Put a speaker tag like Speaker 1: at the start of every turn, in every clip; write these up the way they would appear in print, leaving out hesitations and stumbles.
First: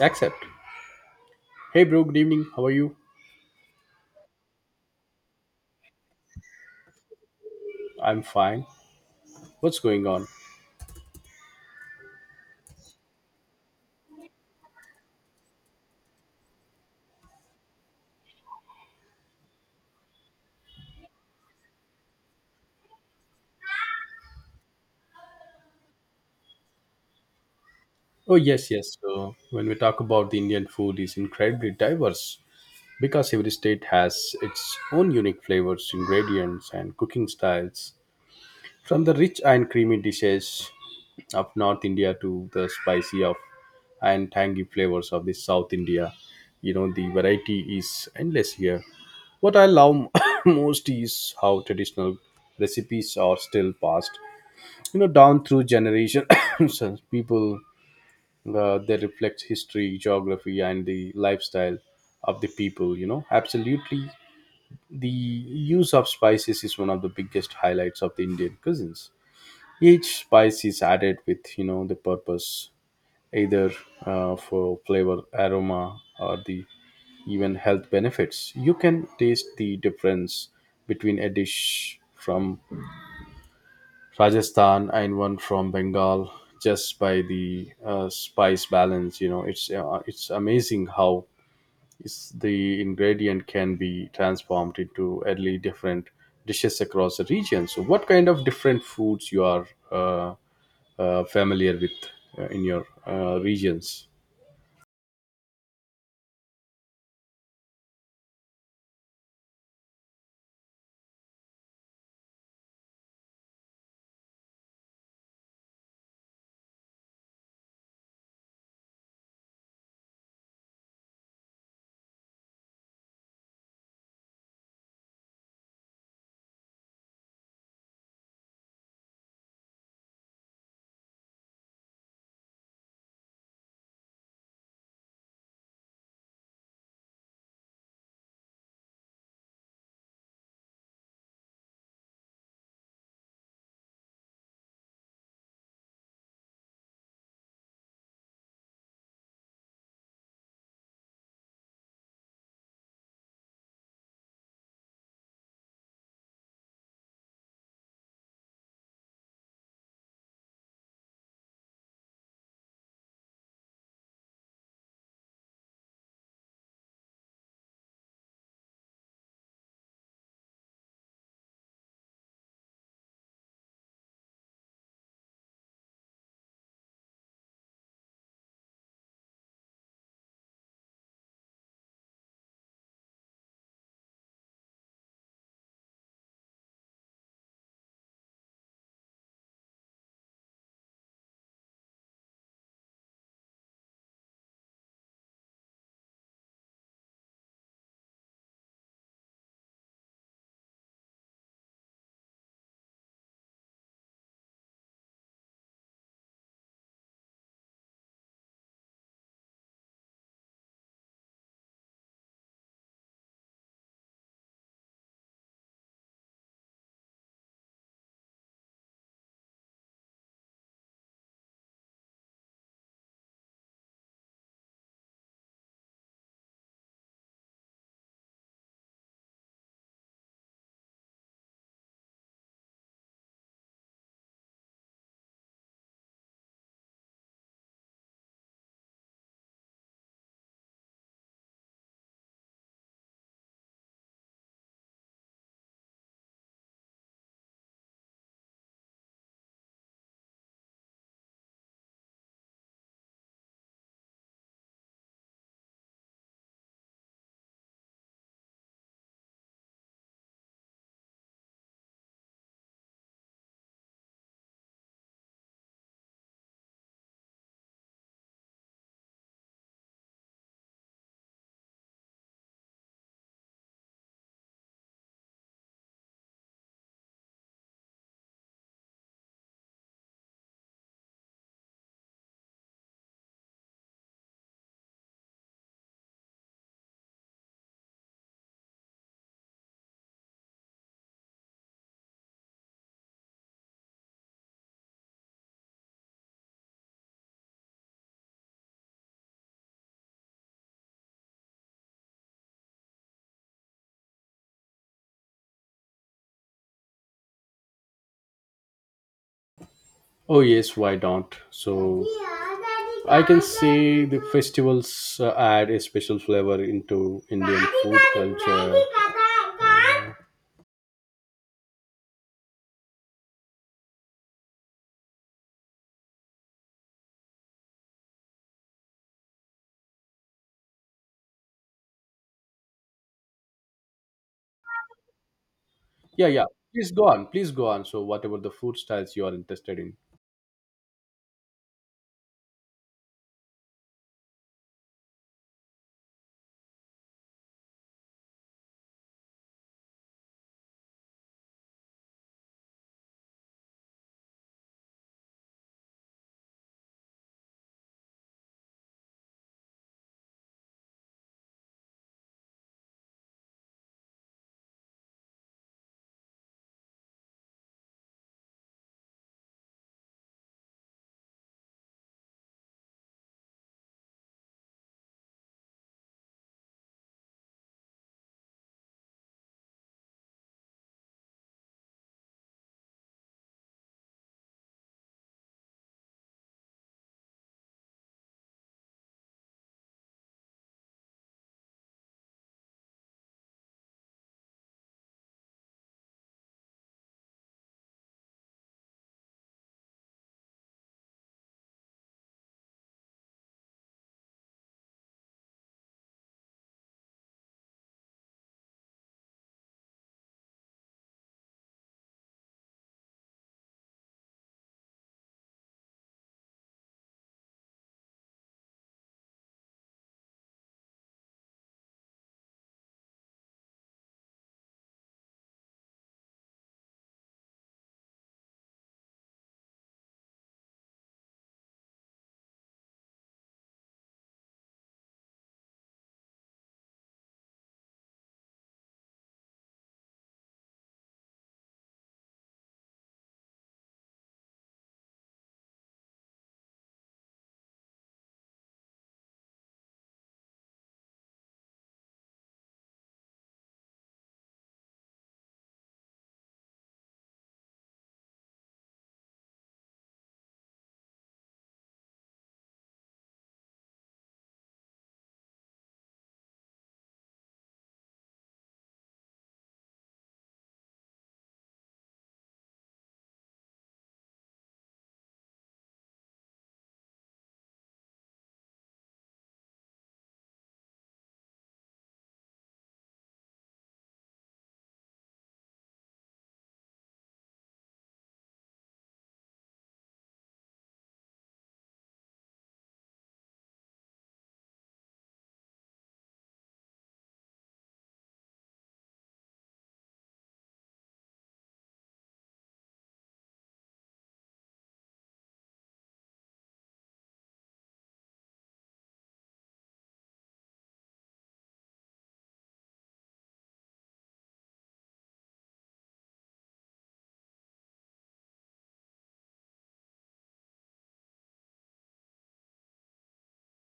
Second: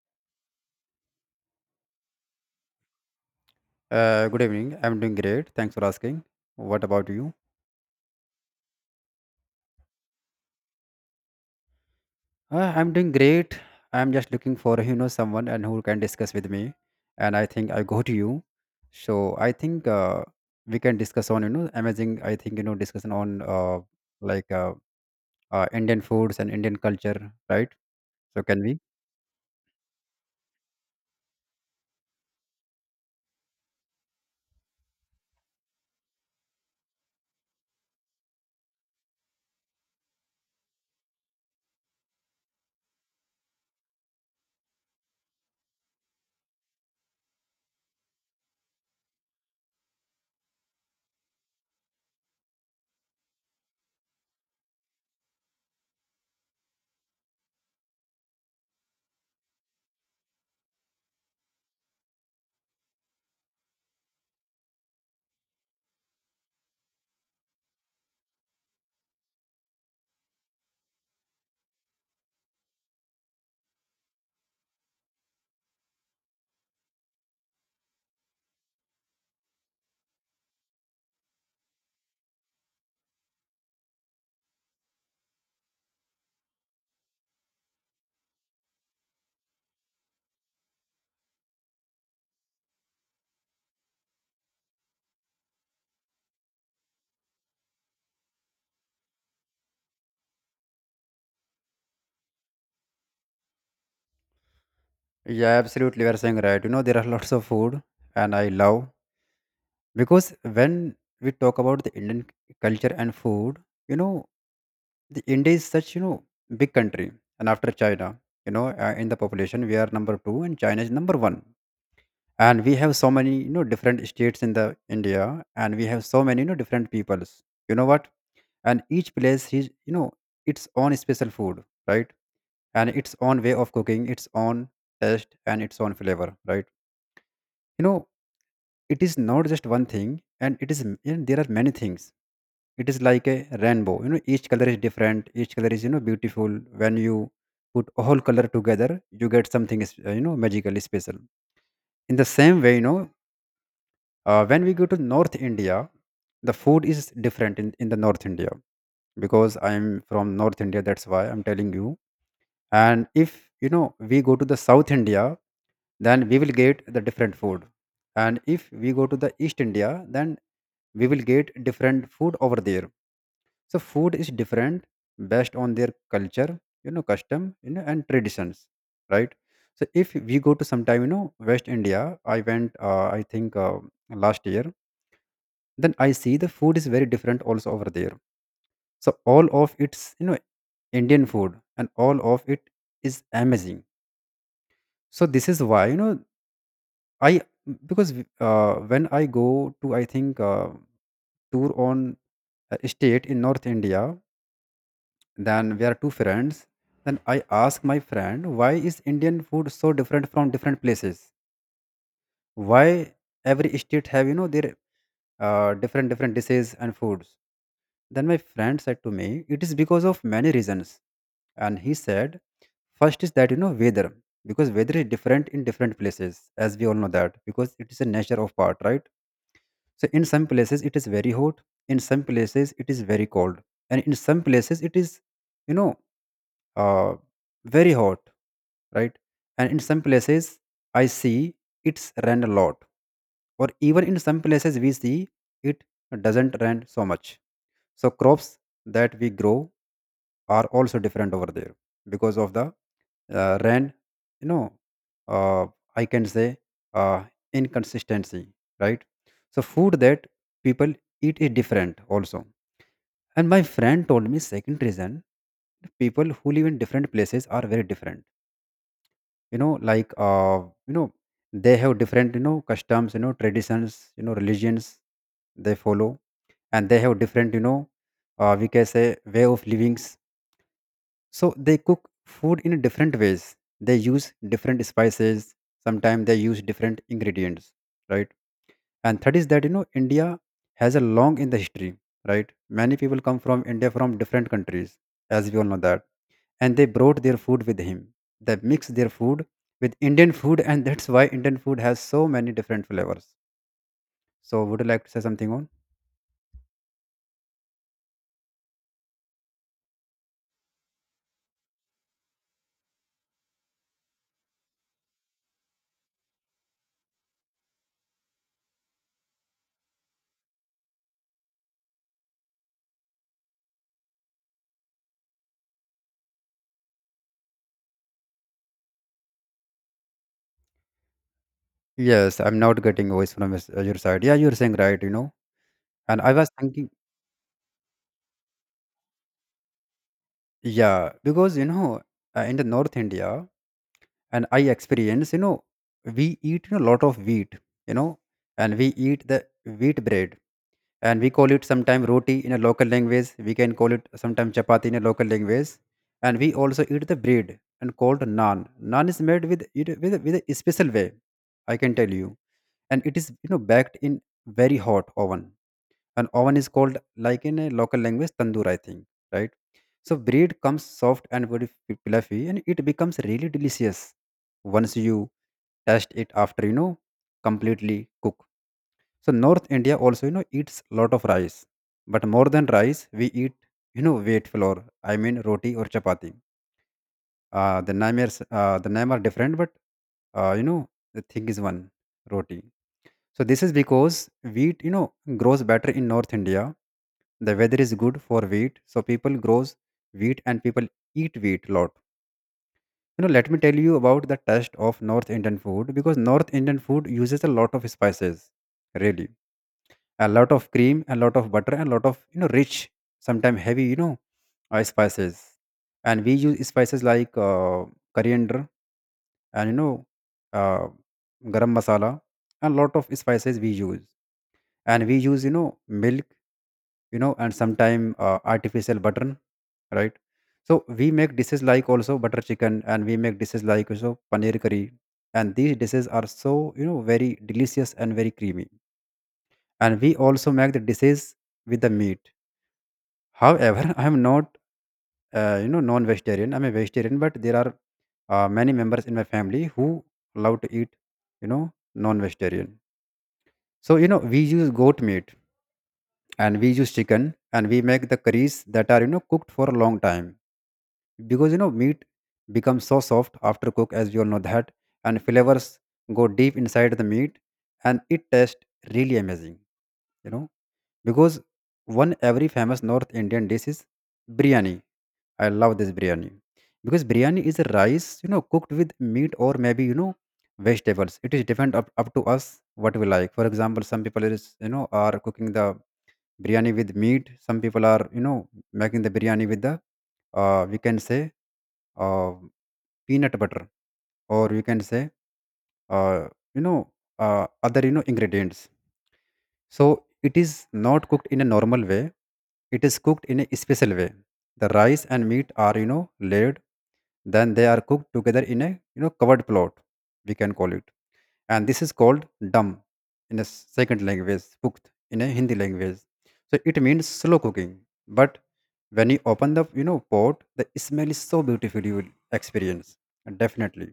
Speaker 1: Accept. Hey, bro. Good evening. How are you?
Speaker 2: Good evening. I'm doing great. Thanks for asking. What about you?
Speaker 1: I'm fine. What's going on?
Speaker 2: I'm doing great. I'm just looking for someone and who can discuss with me, and I think I go to you. So I think we can discuss on you know amazing. I think you know discussion on like uh, Indian foods and Indian culture, right?
Speaker 1: Oh,
Speaker 2: So can
Speaker 1: yes,
Speaker 2: we?
Speaker 1: yes. So, when we talk about the Indian food, is incredibly diverse because every state has its own unique flavors, ingredients, and cooking styles. From the rich and creamy dishes of North India to the spicy of and tangy flavors of the South India, you know the variety is endless here. What I love most is how traditional recipes are still passed you know down through generations people they reflect history geography and the lifestyle of the people you know absolutely the use of spices is one of the biggest highlights of the indian cuisines each spice is added with you know the purpose either for flavor aroma or the even health benefits you can taste the difference between a dish from Rajasthan and one from Bengal just by the spice balance. You know, it's amazing how it's the ingredient can be transformed into early different dishes across the region. So, what kind of different foods you are familiar with in your regions?
Speaker 2: Yeah, absolutely. We are saying right. You know there are lots of food, and I love because when we talk about the indian culture and food you know the india is such you know big country, and after china in the population we are number 2 and china is number 1, and we have so many you know different states in the india, and we have so many you know different peoples you know what, and each place has you know its own special food, right, and its own way of cooking, its own taste and its own flavor, right, you know it is not just one thing, and and there are many things. It is like a rainbow, you know each color is different, each color is you know beautiful. When you put all color together you get something you know magically special. In the same way when we go to north india the food is different in the north india, because I'm from north india, that's why I'm telling you. And if you know we go to the south india, then we will get the different food. And if we go to the east india, then we will get different food over there. So food is different based on their culture, you know, custom, you know, and traditions, right? So if we go to sometime, you know, West India, I went, I think last year, then I see the food is very different also over there. So all of it's, you know, Indian food, and all of it is amazing. So this is why, you know, I, because when I go to, I think, tour on a state in North India, then we are two friends. Then I ask my friend, why is Indian food so different from different places? Why every state have you know their different dishes and foods? Then my friend said to me, it is because of many reasons. And he said, first is that you know weather, because weather is different in different places, as we all know that, because it is a nature of part, right? So in some places it is very hot, in some places it is very cold, and in some places it is, you know uh, very hot, right? And in some places, I see it's rained a lot, or even in some places, we see it doesn't rain so much. So, crops that we grow are also different over there because of the ran you know uh, I can say uh, inconsistency, right. So food that people eat is different also. And my friend told me second reason, people who live in different places are very different, you know like uh, you know they have different you know customs, you know traditions, you know religions they follow, and they have different you know we can say way of living. So they cook food in different ways. They use different spices. Sometimes they use different ingredients, right? And third is that you know India has a long in the history, right? Many people come from India from different countries, as we all know that, and they brought their food with him. They mix their food with Indian food, and that's why Indian food has so many different flavors. So, would you like to say something on?
Speaker 1: Oh yes, why don't? So I can say the festivals add a special flavor into Indian food culture.
Speaker 2: Yes, I'm not getting voice from your side. Yeah, you're saying right. You know, and
Speaker 1: Yeah,
Speaker 2: I
Speaker 1: yeah.
Speaker 2: was thinking.
Speaker 1: Please go on. Please go on. So, what about the food styles you are interested in?
Speaker 2: Yeah, because you know, in the North India, and I experience, you know, we eat a lot of wheat, you know, and we eat the wheat bread, and we call it sometime roti in a local language. We can call it sometime chapati in a local language, and we also eat the bread and called naan. Naan is made with it with a special way, I can tell you, and it is you know baked in very hot oven. An oven is called like in a local language tandoor, I think, right. So bread comes soft and very fluffy, and it becomes really delicious once you taste it after you know completely cook. So north india also you know eats lot of rice, but more than rice we eat you know wheat flour, I mean roti or chapati. The name are different but you know the thing is one, roti. So this is because wheat, you know, grows better in North India. The weather is good for wheat, so people grows wheat, and people eat wheat a lot. You know, let me tell you about the taste of North Indian food, because North Indian food uses a lot of spices, really, a lot of cream, a lot of butter, and a lot of you know rich, sometimes heavy, spices. And we use spices like coriander and uh, garam masala, and lot of spices we use, and we use you know milk, you know, and sometime artificial butter, right. So we make dishes like also butter chicken, and we make dishes like also paneer curry, and these dishes are so you know very delicious and very creamy. And we also make the dishes with the meat, however I am not you know non vegetarian, I'm a vegetarian, but there are many members in my family who love to eat you know non vegetarian. So you know we use goat meat, and we use chicken, and we make the curries that are you know cooked for a long time, because you know meat becomes so soft after cook, as you all know that, and flavors go deep inside the meat, and it tastes really amazing, you know. Because one every famous north indian dish is biryani, I love this biryani, because biryani is a rice you know cooked with meat or maybe you know vegetables. It is different up to us what we like. For example, some people is you know are cooking the biryani with meat, some people are you know making the biryani with the we can say uh, peanut butter, or we can say uh, you know other you know ingredients. So it is not cooked in a normal way, it is cooked in a special way. The rice and meat are you know laid, then they are cooked together in a you know covered plot, we can call it, and this is called dum in a second language cooked, in a hindi language. So it means slow cooking. But when you open the you know pot, the smell is so beautiful, you will experience. And definitely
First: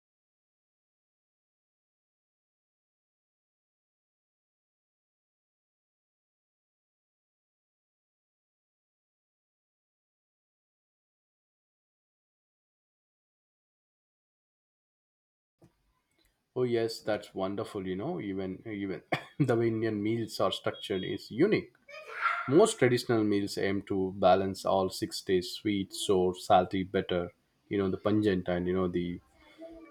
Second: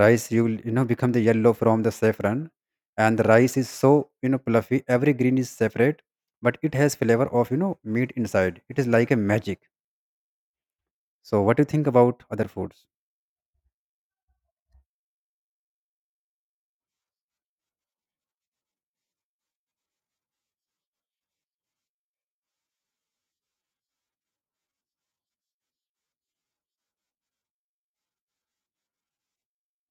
Speaker 2: rice you will you know become the yellow from the saffron, and the rice is so you know fluffy, every green is separate, but it has flavor of you know meat inside, it is like a magic. So what do you think about other foods?
Speaker 1: Oh, yes, that's wonderful. You know, even the way Indian meals are structured is unique. Most traditional meals aim to balance all six tastes: sweet, sour, salty, bitter. You know, the pungent and you know the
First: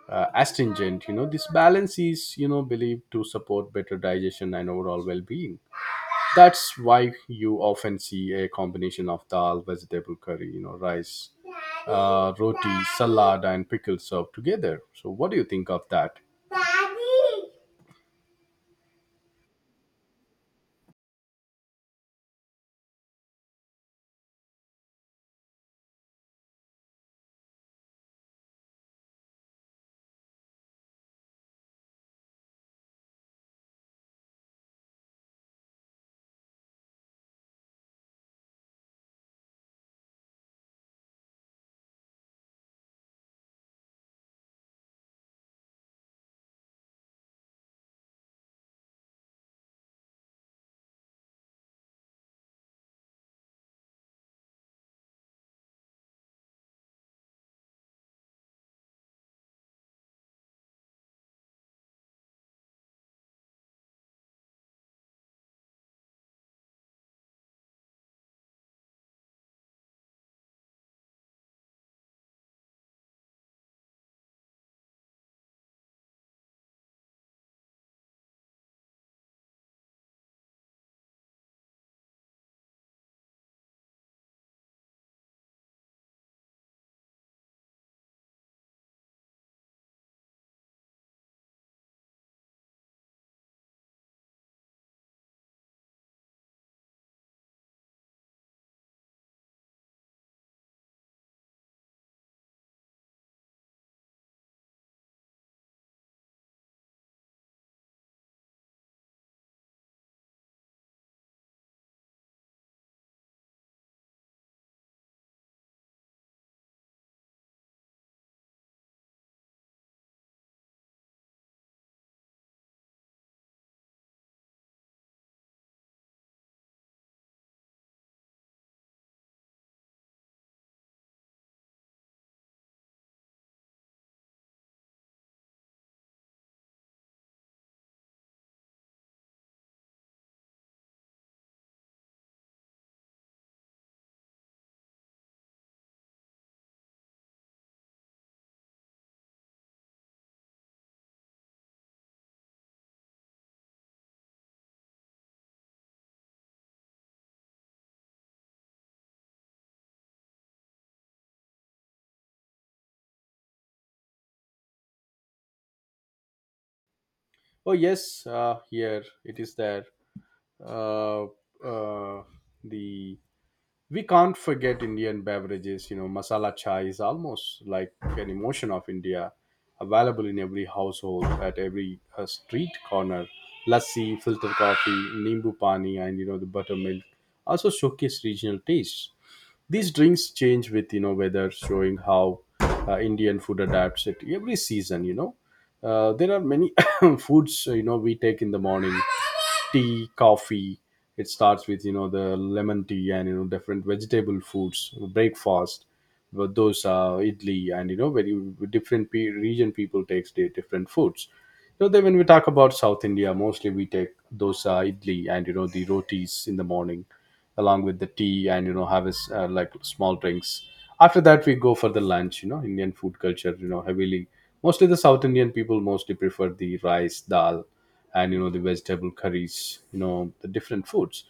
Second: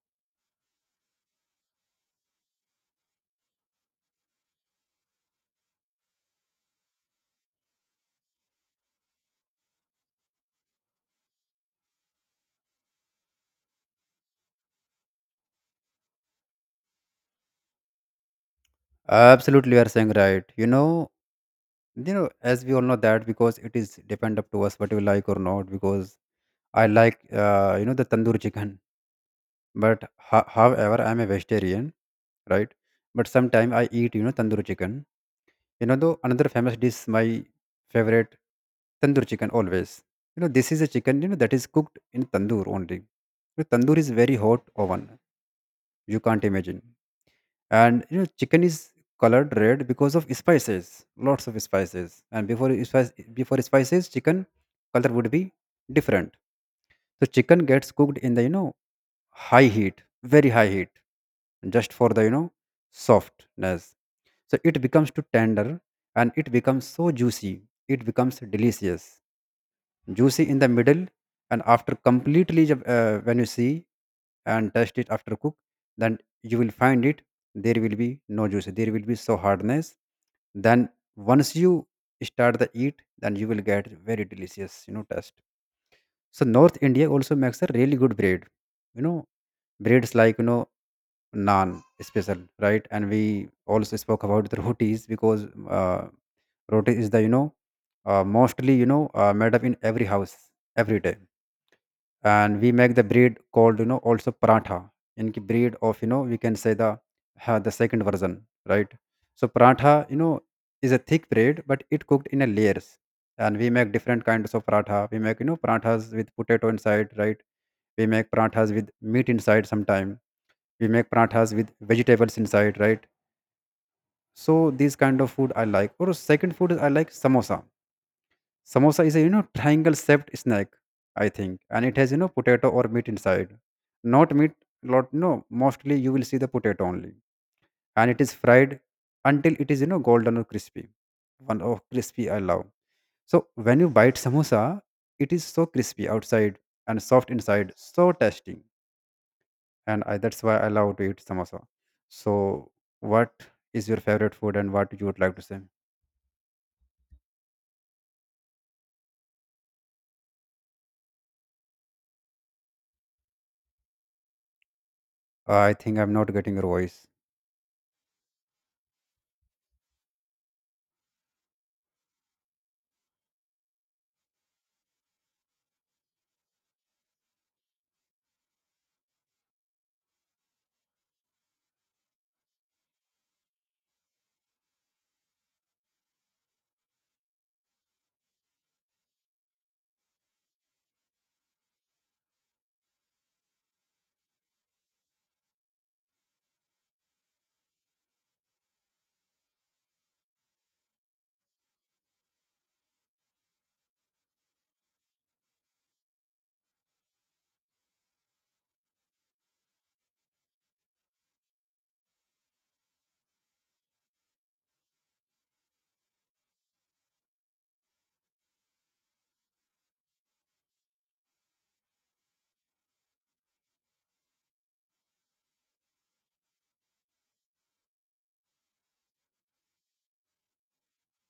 Speaker 1: astringent. You know, this balance is you know believed to support better digestion and overall well-being. That's why you often see a combination of dal, vegetable curry, you know, rice, roti, salad, and pickles served together. So, what do you think of that?
Speaker 2: Absolutely, you are saying right, you know, you know as we all know that because it is depend up to us what we like or not. Because I like you know the tandoor chicken. But however, I'm a vegetarian, right? But sometimes I eat, you know, tandoori chicken. You know, though another famous dish, my favorite tandoor chicken always. You know, this is a chicken, you know, that is cooked in tandoor only. The tandoor is very hot oven, you can't imagine. And you know, chicken is colored red because of spices, lots of spices. And before spices, chicken color would be different. So chicken gets cooked in the you know high heat, very high heat, just for the you know softness. So it becomes too tender, and it becomes so juicy, it becomes delicious, juicy in the middle. And after when you see and taste it after cook, then you will find it, there will be no juice, there will be so hardness. Then once you start the eat, then you will get very delicious you know taste. So north india also makes a really good bread, you know, breads like you know naan, special, right. And we also spoke about the rotis, because uh, roti is the you know mostly you know made up in every house every day. And we make the breed called you know also paratha, in ki breed of you know we can say the second version, right. So paratha you know is a thick bread, but it cooked in a layers, and we make different kinds of paratha. We make you know parathas with potato inside, right, we make parathas with meat inside sometime, we make parathas with vegetables inside, right. So these kind of food I like. Or second food is I like samosa. Samosa is a you know triangle shaped snack, I think, and it has you know potato or meat inside. Not meat, lot, no, mostly you will see the potato only. And it is fried until it is you know golden or crispy. One oh crispy I love. So when you bite samosa, it is so crispy outside and soft inside, so tasty. And I, that's why I love to eat samosa. So, what is your favorite food, and what you would like to say? I think I'm not getting your voice.
Speaker 1: Oh yes, here it is there. Uh, uh, the we can't forget Indian beverages. You know, masala chai is almost like an emotion of India, available in every household, at every street corner. Lassi, filter coffee, nimbu pani, and you know the buttermilk also showcase regional tastes. These drinks change with you know weather, showing how Indian food adapts it every season. You know, there are many foods you know we take in the morning tea, coffee. It starts with you know the lemon tea and you know different vegetable foods, breakfast, but those idli and you know very different region people takes their different foods. You know, then when we talk about South India, mostly we take dosa, idli, and you know the rotis in the morning, along with the tea and you know have a s like small drinks. After that, we go for the lunch. You know, Indian food culture. You know, heavily mostly the South Indian people mostly prefer the rice, dal, and you know the vegetable curries you know the different foods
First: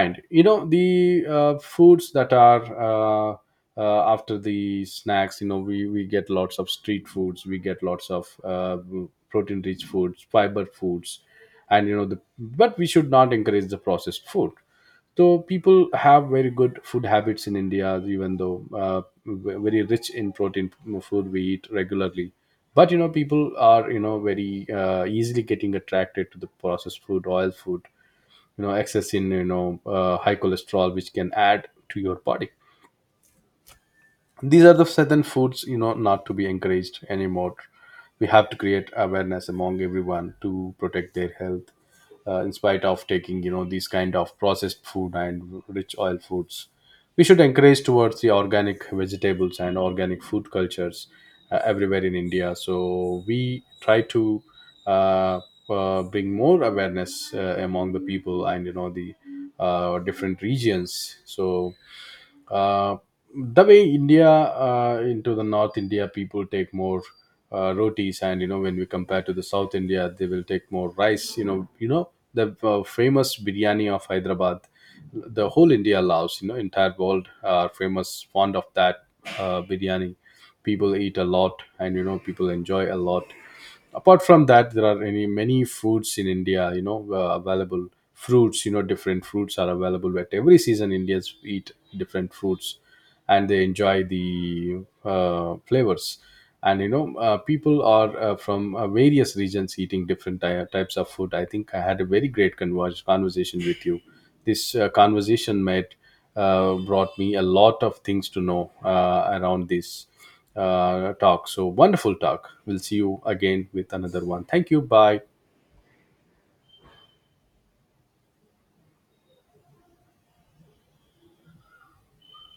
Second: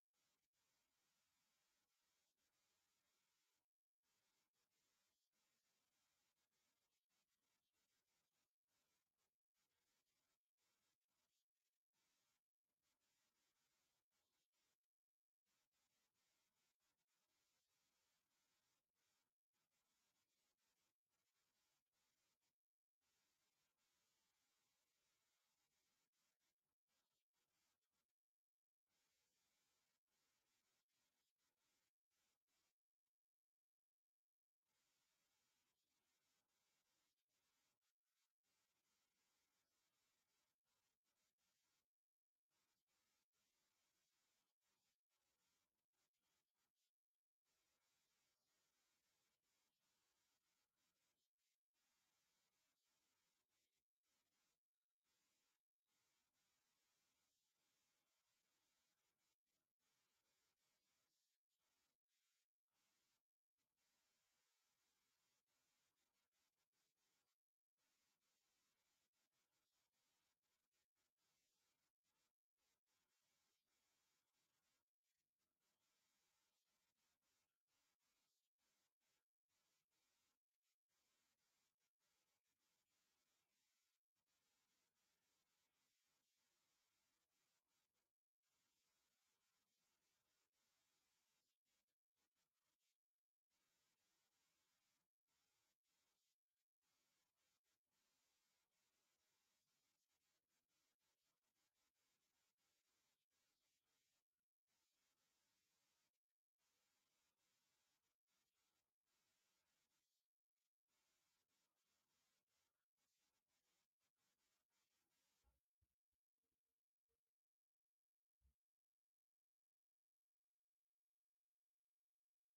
Speaker 1: and you know the foods that are after the snacks you know we get lots of street foods we get lots of protein rich foods fiber foods and you know the but we should not encourage the processed food so people have very good food habits in india even though uh, very rich in protein food we eat regularly but you know people are you know very easily getting attracted to the processed food oil food you know excess in you know high cholesterol which can add to your body these are the certain foods you know not to be encouraged anymore we have to create awareness among everyone to protect their health in spite of taking you know these kind of processed food and rich oil foods we should encourage towards the organic vegetables and organic food cultures everywhere in india so we try to uh, bring more awareness among the people and you know the different regions so uh, the way India into the North India people take more rotis, and you know when we compare to the South India, they will take more rice. You know the famous biryani of Hyderabad, the whole India loves. You know, entire world are famous fond of that biryani. People eat a lot, and you know people enjoy a lot apart from that there are any many foods in india you know available fruits you know different fruits are available at every season indians eat different fruits and they enjoy the flavors and you know people are from various regions eating different types of food I think I had a very great conversation with you this conversation made brought me a lot of things to know around this talk. So wonderful talk. We'll see you again with another one. Thank you. Bye.